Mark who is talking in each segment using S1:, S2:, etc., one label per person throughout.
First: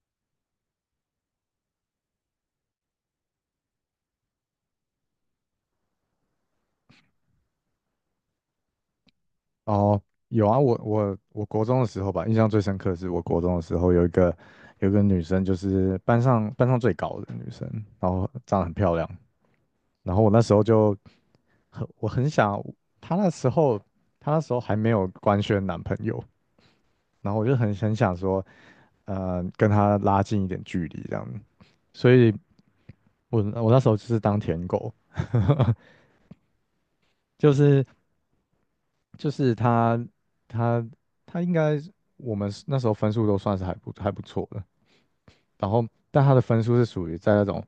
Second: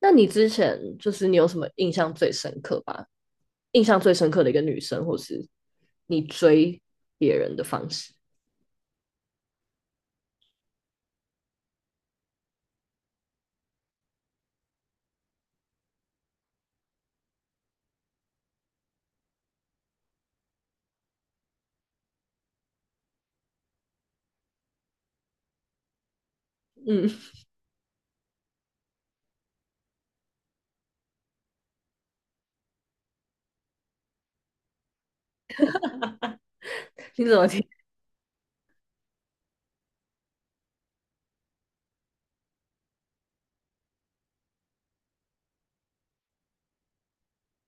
S1: 那你之前你有什么印象最深刻吧？印象最深刻的一个女生，或是你追别人的方式？
S2: 哦，有啊，我国中的时候吧，印象最深刻的是我国中的时候有一个女生，就是班上最高的女生，然后长得很漂亮，然后我那时候就我很想，她那时候她那时候还没有官宣男朋友，
S1: 嗯，
S2: 然后我就很想说，跟她拉近一点距离这样，所以我那时候就是当舔狗，
S1: 你怎么
S2: 就
S1: 听？
S2: 是就是她她她应该我们那时候分数都算是还不错的。然后但他的分数是属于在那种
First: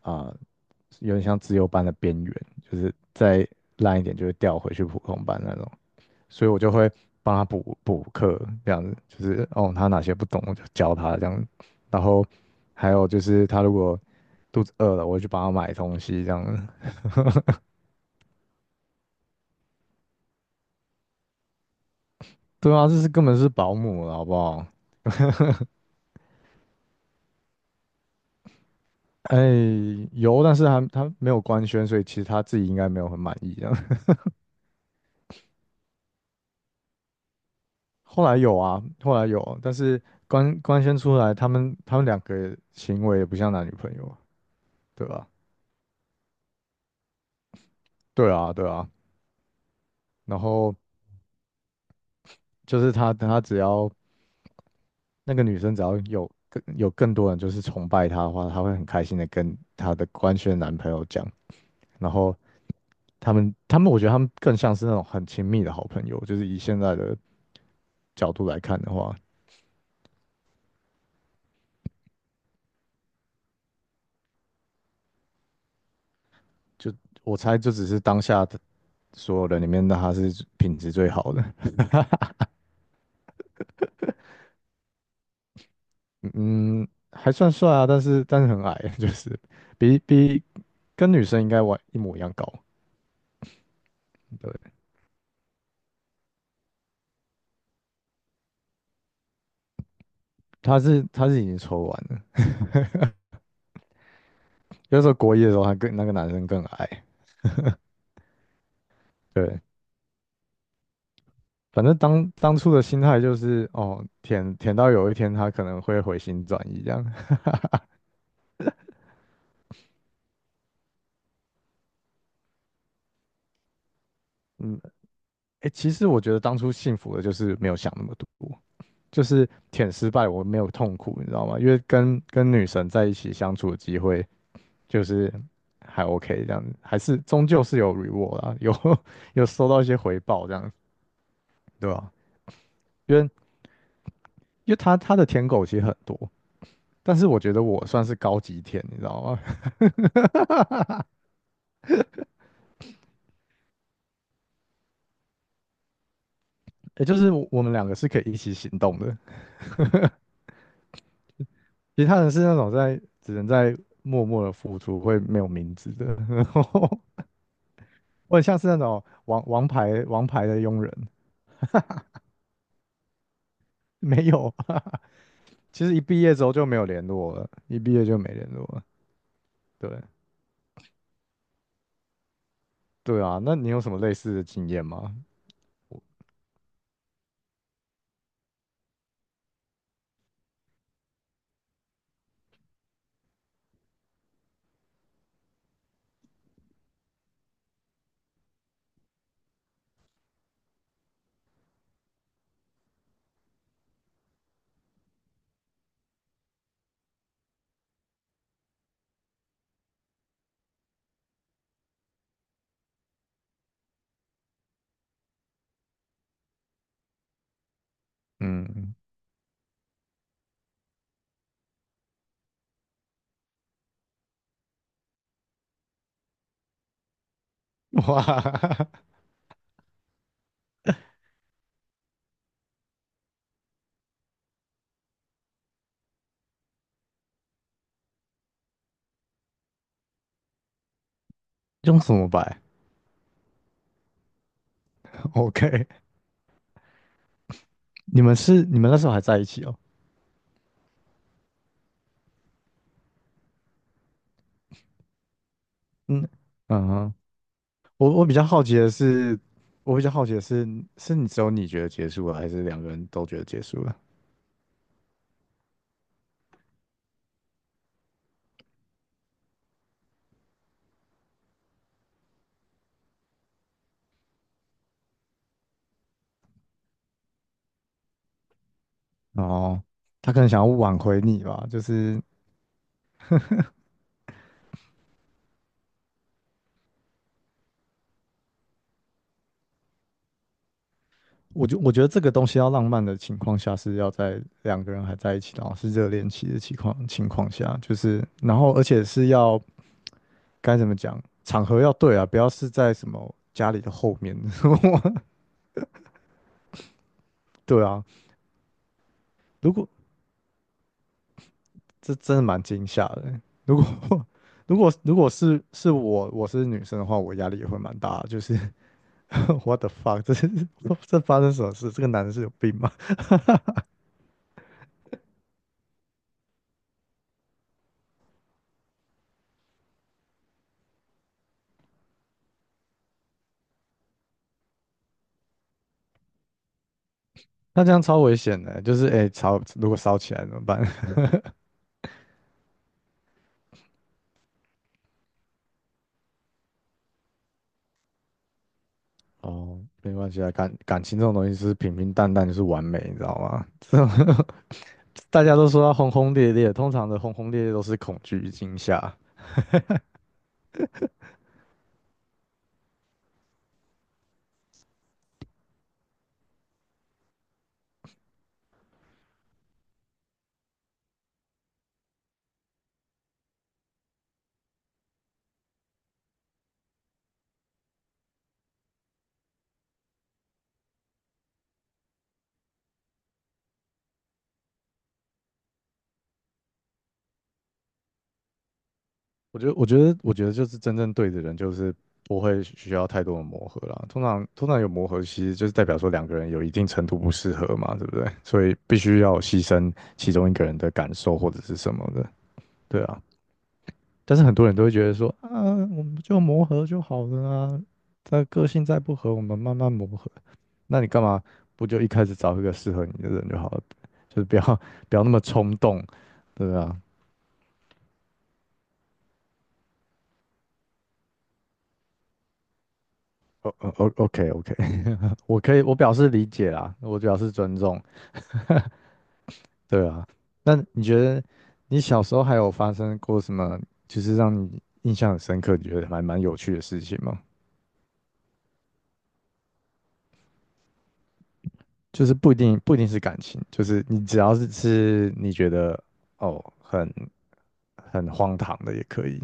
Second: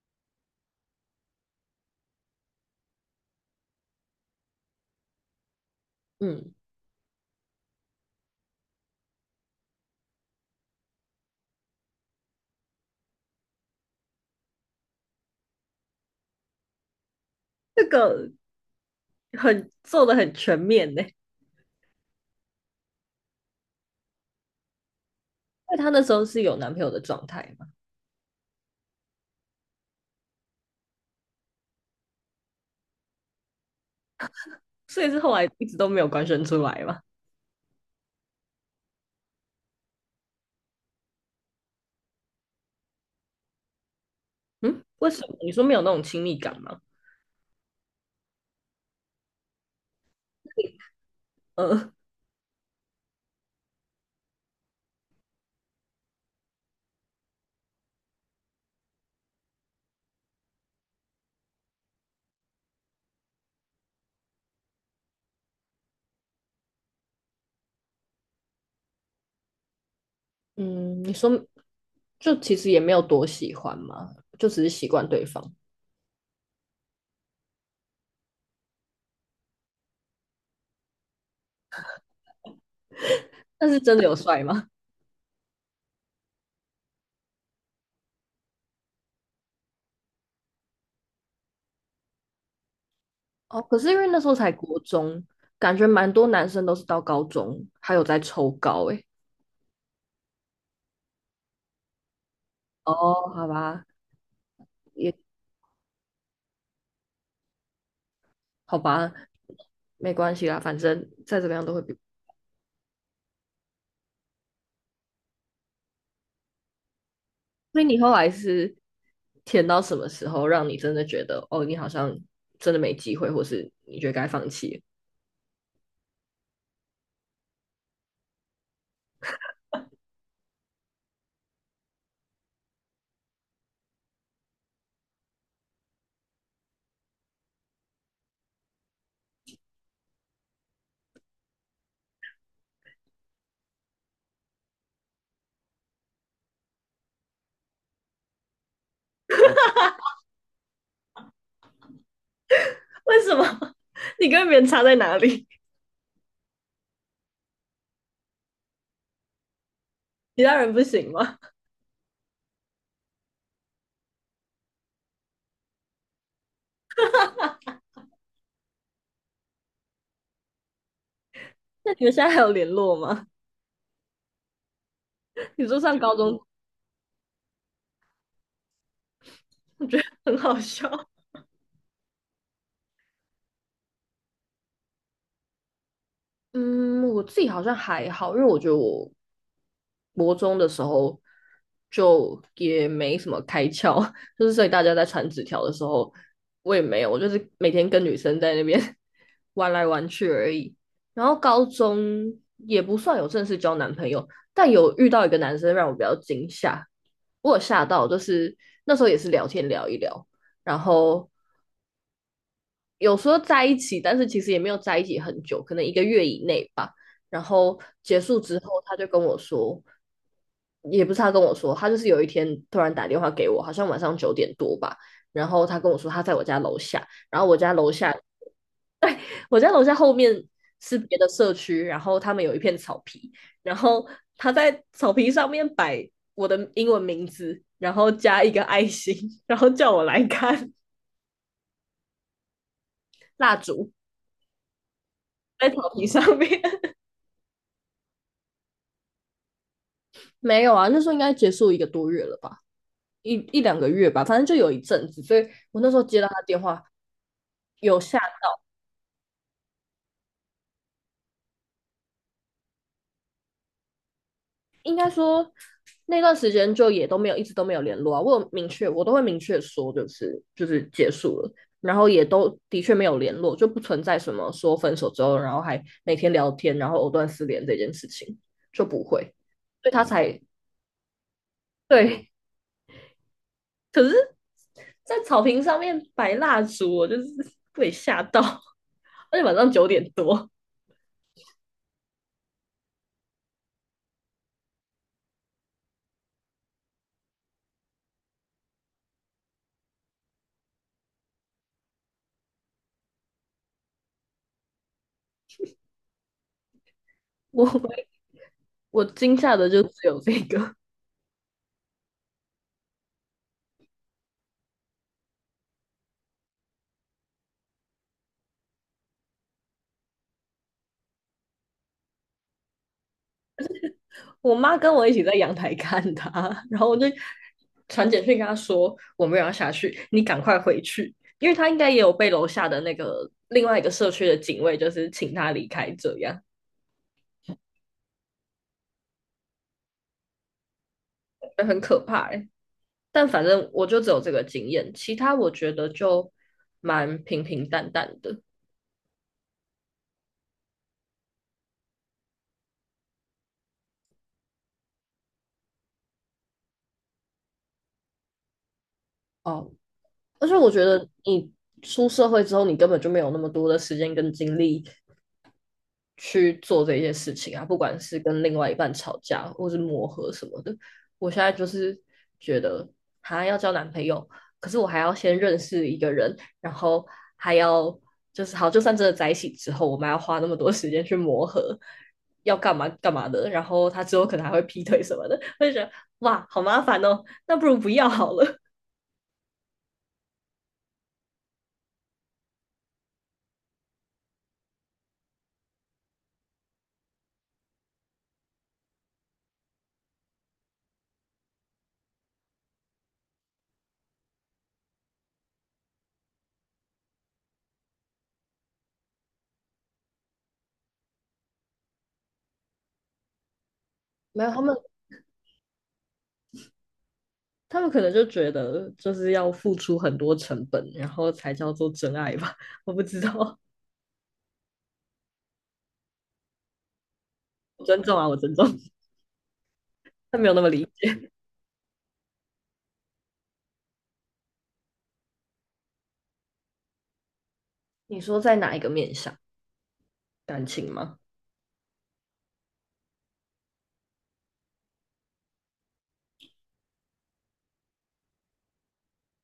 S2: 啊、呃有点像自优班的边缘，就是再烂一点就会调回去普通班那种，所以
S1: 嗯，
S2: 我就会帮他补补课，这样子就是哦，他哪些不懂我就教他这样，然后还有就是他如果肚子饿了，我就帮他买东西这样子。
S1: 这个很做的很全面呢。
S2: 对啊，这是根本是保姆了，好不好？
S1: 因为她那时候是有男朋友的状态嘛，
S2: 哎，有，但是他没有官宣，所以其实他自己应该没有很满意这样。
S1: 所以是后来一直都没有官宣出来嘛。
S2: 后来有啊，后来有，但是官宣出来，他们两个行为也不像男女朋友，
S1: 嗯，
S2: 对
S1: 为什
S2: 吧？
S1: 么？你说没有那种亲密感吗？
S2: 对啊，对啊。然后
S1: 呃，
S2: 就是他只要那个女生只要有更多人就是崇拜她的话，她会很开心的跟她的官宣男朋友讲。然后他们他们，我觉得他们更像是那种很亲密的好朋友，就是以现在的角度来看的话，
S1: 嗯，你说其实也没有多喜欢嘛，就只是习惯对方。
S2: 就我猜就只是当下的所有人里面，的他是品质最好的。
S1: 但是真的有帅吗？
S2: 嗯，还算帅啊，但是很矮，就是比比跟女生应该完一模一样高。
S1: 哦，可是因为那时候才
S2: 对，
S1: 国中，感觉蛮多男生都是到高中还有在抽高
S2: 他是已经抽完了，
S1: 哦，好吧，
S2: 有时
S1: 也
S2: 候国一的时候还跟那个男生更矮。
S1: 好吧，
S2: 对，
S1: 没关系啦，反正再怎么样都会
S2: 反
S1: 比
S2: 正当初的心态就是哦，舔到有一天他可能会回心转意这样。
S1: 所以你后来是填到什么时候，让你真的觉得哦，你好像真的没机会，或是你觉得该放
S2: 嗯，
S1: 弃。
S2: 哎，其实我觉得当初幸福的就是没有想那么多，就是舔失败我没有痛苦，你知道吗？因为跟女神在一起相处的机会。就是还 OK 这样子，还是终究是有 reward 啦，有 有收到一些回报这样，对吧？因为因为他的舔狗其实很多，但是我觉得我算是高级舔，你知道吗？
S1: 为什么？你跟别人差在哪里？
S2: 也就是我们两个是可以一起行动的，
S1: 其他人不行吗？
S2: 其他人是那种只能在默默的付出，会没有名字的，然后我很像是那种王牌的佣人，
S1: 那你们现在还有联络吗？
S2: 没有，
S1: 你说
S2: 其实
S1: 上
S2: 一
S1: 高
S2: 毕业
S1: 中，
S2: 之后就没有联络了，一毕业就没联络了，
S1: 我
S2: 对。
S1: 觉得很好笑。
S2: 对啊，那你有什么类似的经验吗？
S1: 嗯，我自己好像还好，因为我觉得我国中的时候就也没什么开窍，所以大家在传纸条的时候，我也没有，我就是每天跟女生在那边 玩来玩去而已。然后高中也不算有正式交男朋友，但有遇到一个男生让我比较惊吓，我有吓到，就是那时候也是聊天聊一聊，然后有时候在一起，但是其实也没有在一起很久，可能一个月以内吧。然后结束之后，
S2: 嗯，
S1: 他就跟我说，也不是他跟我说，他就是有一天突然打电话给我，好像晚上九点多吧。然后他跟我说他在我家楼下，然后我家楼下，
S2: 哇，
S1: 我家楼下后面是别的社区，然后他们有一片草皮，然后他在草皮上面摆我的英文名字，然后加一个爱心，然后叫我来看
S2: 用什么摆
S1: 蜡烛在
S2: ？OK，
S1: 草皮上面。
S2: 你们那时候还在一起哦？
S1: 没有啊，那时候应该结束一个多月了吧，一两个月吧，反正就有一阵子，所以我那时候接到
S2: 嗯
S1: 他电话，
S2: 嗯哼，
S1: 有
S2: 我
S1: 下，
S2: 我比较好奇的是，我比较好奇的是，是你只有你觉得结束了，还是两个人都觉得结束了？
S1: 应该说那段时间就也都没有，一直都没有联络啊。我有明确，我都会明确说，就是结束了，然后也都的确没有联络，就不存在什么说分手之后，然后还每天聊天，然后藕断丝连这件事情就不会，
S2: 哦，
S1: 所以他
S2: 他
S1: 才
S2: 可能想要挽回你吧，就是
S1: 对可是，在草坪上面摆蜡烛，我就是 被吓到，而且晚上九点多，
S2: 我觉得这个东西要浪漫的情况下，是要在两个人还在一起，然后是热恋期的情况下，就是然后而且是要该怎么讲，场合要对啊，不要是在什么家里的后面，对啊，
S1: 我我惊吓的
S2: 如
S1: 就
S2: 果
S1: 只有这个。
S2: 这真的蛮惊吓的欸如果 如果是我是女生的话，我压力也会蛮大的，就是 what the fuck，这是 这发生什么事？这个男的是有病吗？
S1: 我妈跟我一起在阳台看她，然后我就传简讯跟她说我们有要下去，你赶快回去，因为她应该也有被楼下的那个另外一个社区的警卫就是请她离开，这样
S2: 那这样超危险的欸就是哎、欸吵如果烧起来怎么办？
S1: 很可怕、欸。但反正我就只有这个经验，其他我觉得就蛮平平淡淡的。
S2: 哦，没关系啊，感情这种东西是平平淡淡就是完美，你知道吗？这种 大家都说要轰轰烈烈，通常的轰轰烈烈都是恐惧与惊吓。
S1: 哦，而且我觉得你出社会之后，你根本就没有那么多的时间跟精力去做这些事情啊，不管是跟另外一半吵架，或是磨合什么的。我现在就是觉得，哈，要交男朋友，可是我还要先认识一个人，然后还要就是好，就算真的在一起之后，我们还要花那么多时间去磨合，要干嘛干嘛的，然后他之后可能还会劈腿什么的，我就觉得哇，好麻烦哦，那不如不要好了。
S2: 我觉得就是真正对的人，就是不会需要太多的磨合啦。通常有磨合，其实就是代表说两个人有一定程度不适合嘛，对不对？所以必须要牺牲其中一个人的感受或者是什么的，对啊。但是很多人都会觉得说，啊，我们就磨合就好了啊，他个性再不合，我们慢慢磨合。那你干嘛不就一开始找一个适合你的人就好了？就
S1: 没
S2: 是
S1: 有，
S2: 不要 不要那么冲动，对啊。
S1: 他们可能就觉得就是要付出很多成本，然后才叫做真爱吧？我不知道，
S2: O O O K O K，我可以，我表示理解啦，我表示尊
S1: 我
S2: 重。
S1: 尊重啊，我尊重，
S2: 对啊，
S1: 他没有那么
S2: 那
S1: 理
S2: 你觉
S1: 解。
S2: 得你小时候还有发生过什么，就是让你印象很深刻，你觉得还蛮有趣的事情吗？
S1: 你说在哪一个面向？感情吗？
S2: 就是不一定是感情，就是你只要是你觉得哦很荒唐的也可以，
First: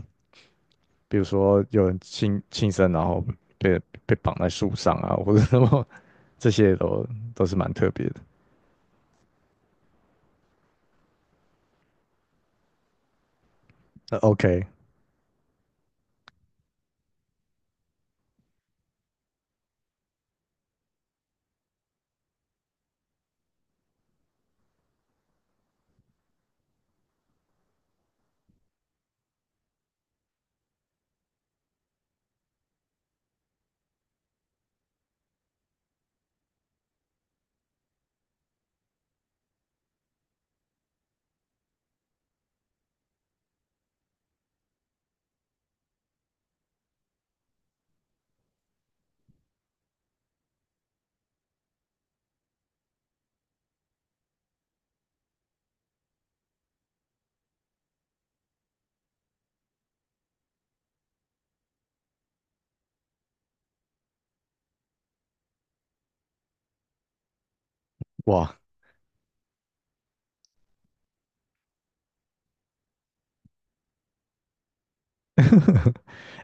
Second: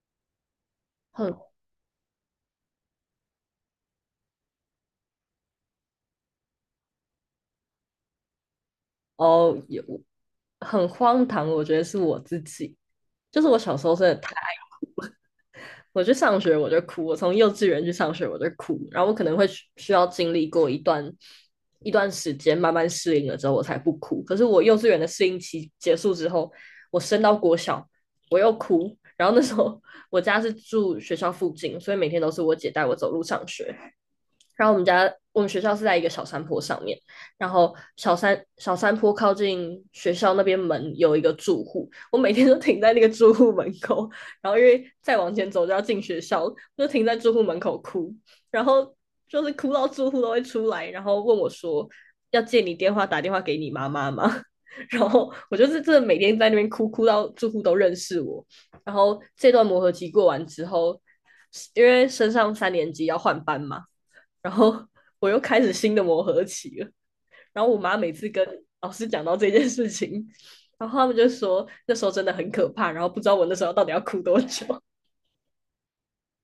S2: 比如
S1: 很
S2: 说有人轻生，然后被被绑在树上啊，或者什么，这些都是蛮特别的。
S1: 哦，有很荒唐，我觉得是我自己，就是我小时候真的
S2: 那
S1: 太
S2: OK，
S1: 我去上学我就哭，我从幼稚园去上学我就哭，然后我可能会需要经历过一段一段时间，慢慢适应了之后我才不哭。可是我幼稚园的适应期结束之后，我升到国小我又哭，然后那时候 我家是住学校附近，所以每天都是我姐带我走路上学，然后我们学校是在一个小山坡上面，然后小山坡靠近学校那边门有一个住户，我每天都停在那个住户门口，然后因为再往前走就要进学校，就停在住户门口哭，然后就是哭到住户都会出来，然后问我说要借你电话打电话给你妈妈吗？然后我就是真的每天在那边哭，哭到住户都认识我。然后这段磨合期过完之后，因为升上三年级要换班嘛，然后我又开始新的磨合期了。然后我妈每次跟
S2: 哇，
S1: 老师讲到这件事情，然后他们就说那时候真的很可怕，然后不知道我那时候到底要哭多久。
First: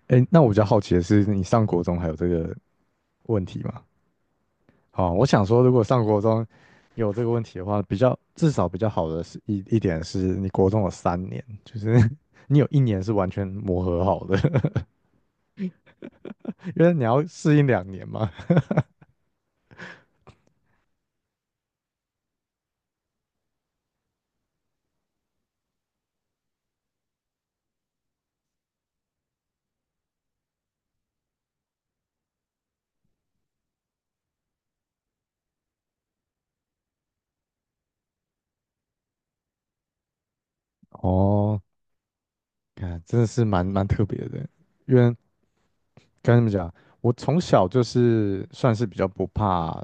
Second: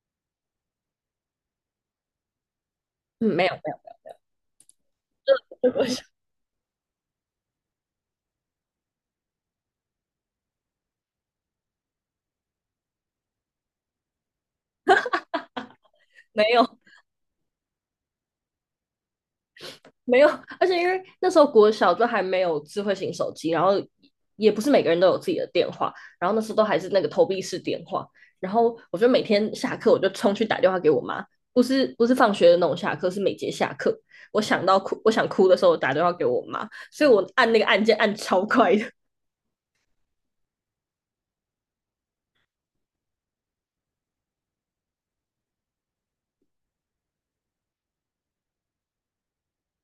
S2: 哎，那我比较好奇的是，你上国中还有这个
S1: 嗯，
S2: 问
S1: 没有
S2: 题
S1: 没
S2: 吗？
S1: 有
S2: 好，我想说，如果上 国中有这个问题的话，至少比较好的是一点是你国中有3年，就是 你有一年是完全磨合好的，
S1: 没 有，
S2: 因为你要适应2年嘛。
S1: 没有，而且因为那时候国小就还没有智慧型手机，然后也不是每个人都有自己的电话，然后那时候都还是那个投币式电话，然后我就每天下课我就冲去打电话给我妈，不是放学的那种下课，是每节下课，我想哭的时候我打电话给我妈，所以我按那个按键按超快的，
S2: 哦，看真的是蛮特别的，因为跟你们讲，我从小就是算是比较不怕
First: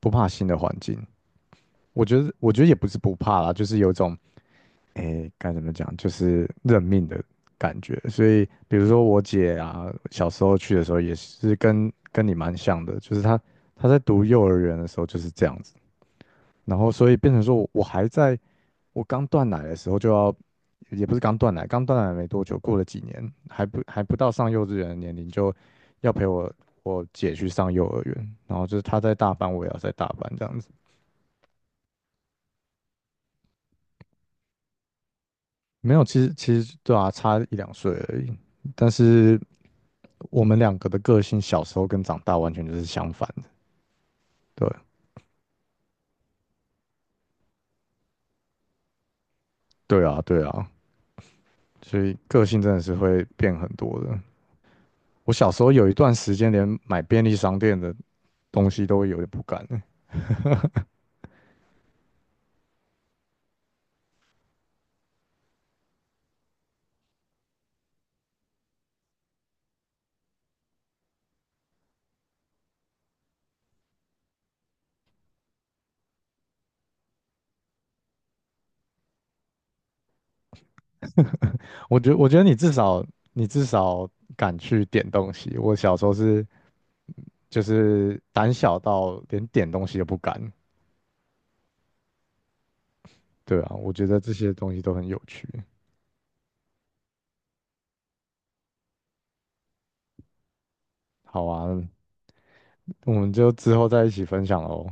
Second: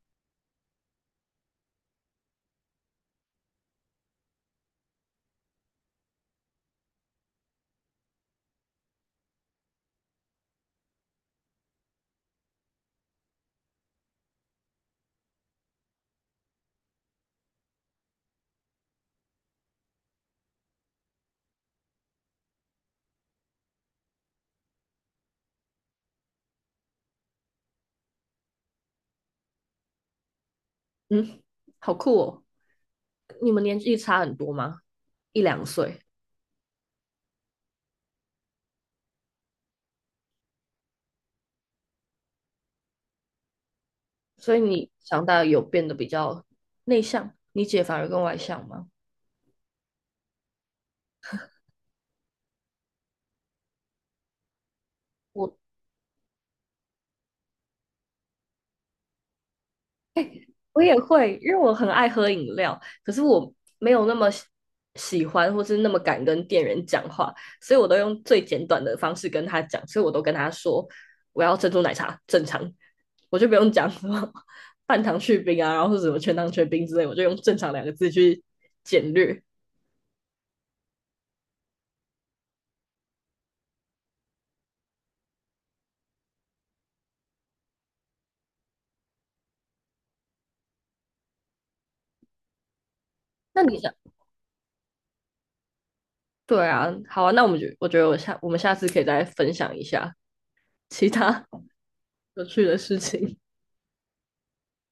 S2: 不怕新的环境，我觉得也不是不怕啦，就是有一种。诶，该怎么讲，就是认命的感觉。所以，比如说我姐啊，小时候去的时候也是跟你蛮像的，就是她在读幼儿园的时候就是这样子，然后所以变成说我我还在我刚断奶的时候就要，也不是刚断奶，刚断奶没多久，过了几年还不到上幼稚园的年龄，就要陪我姐去上幼儿园，然后就是她在大班，我也要在大班这样子。
S1: 嗯，好酷哦！你们年纪差很多吗？一两
S2: 没
S1: 岁，
S2: 有，其实对啊，差一两岁而已。但是我们两个的个性小时候跟长大完全就是相反的。
S1: 所以
S2: 对，
S1: 你长大有变得比较内向，你姐反而更外向吗？
S2: 对啊，对啊，所以个性真的是会变很多的。我
S1: 我
S2: 小时候有一段时间连买便利商店的东西都会有点不敢欸
S1: 我也会，因为我很爱喝饮料，可是我没有那么喜欢，或是那么敢跟店员讲话，所以我都用最简短的方式跟他讲，所以我都跟他说我要珍珠奶茶，正常，我就不用讲什么半糖去冰啊，然后是什么全糖全冰之类，我就用正常两个字去简略。
S2: 我觉得你至少敢去点东西，我小时候是就是胆小到连点东西都不敢。对
S1: 那
S2: 啊，
S1: 你
S2: 我
S1: 想，
S2: 觉得这些东西都很有趣。
S1: 对啊，好啊，那我们就我觉得我下我们下次可以再分享一下其他
S2: 好啊，
S1: 有趣的事
S2: 我们
S1: 情。
S2: 就之后再一起分享喽。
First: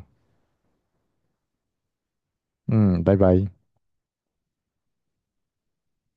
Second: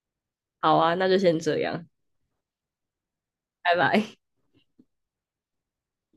S1: 好啊，那就先这样，
S2: 嗯，拜拜。
S1: 拜拜。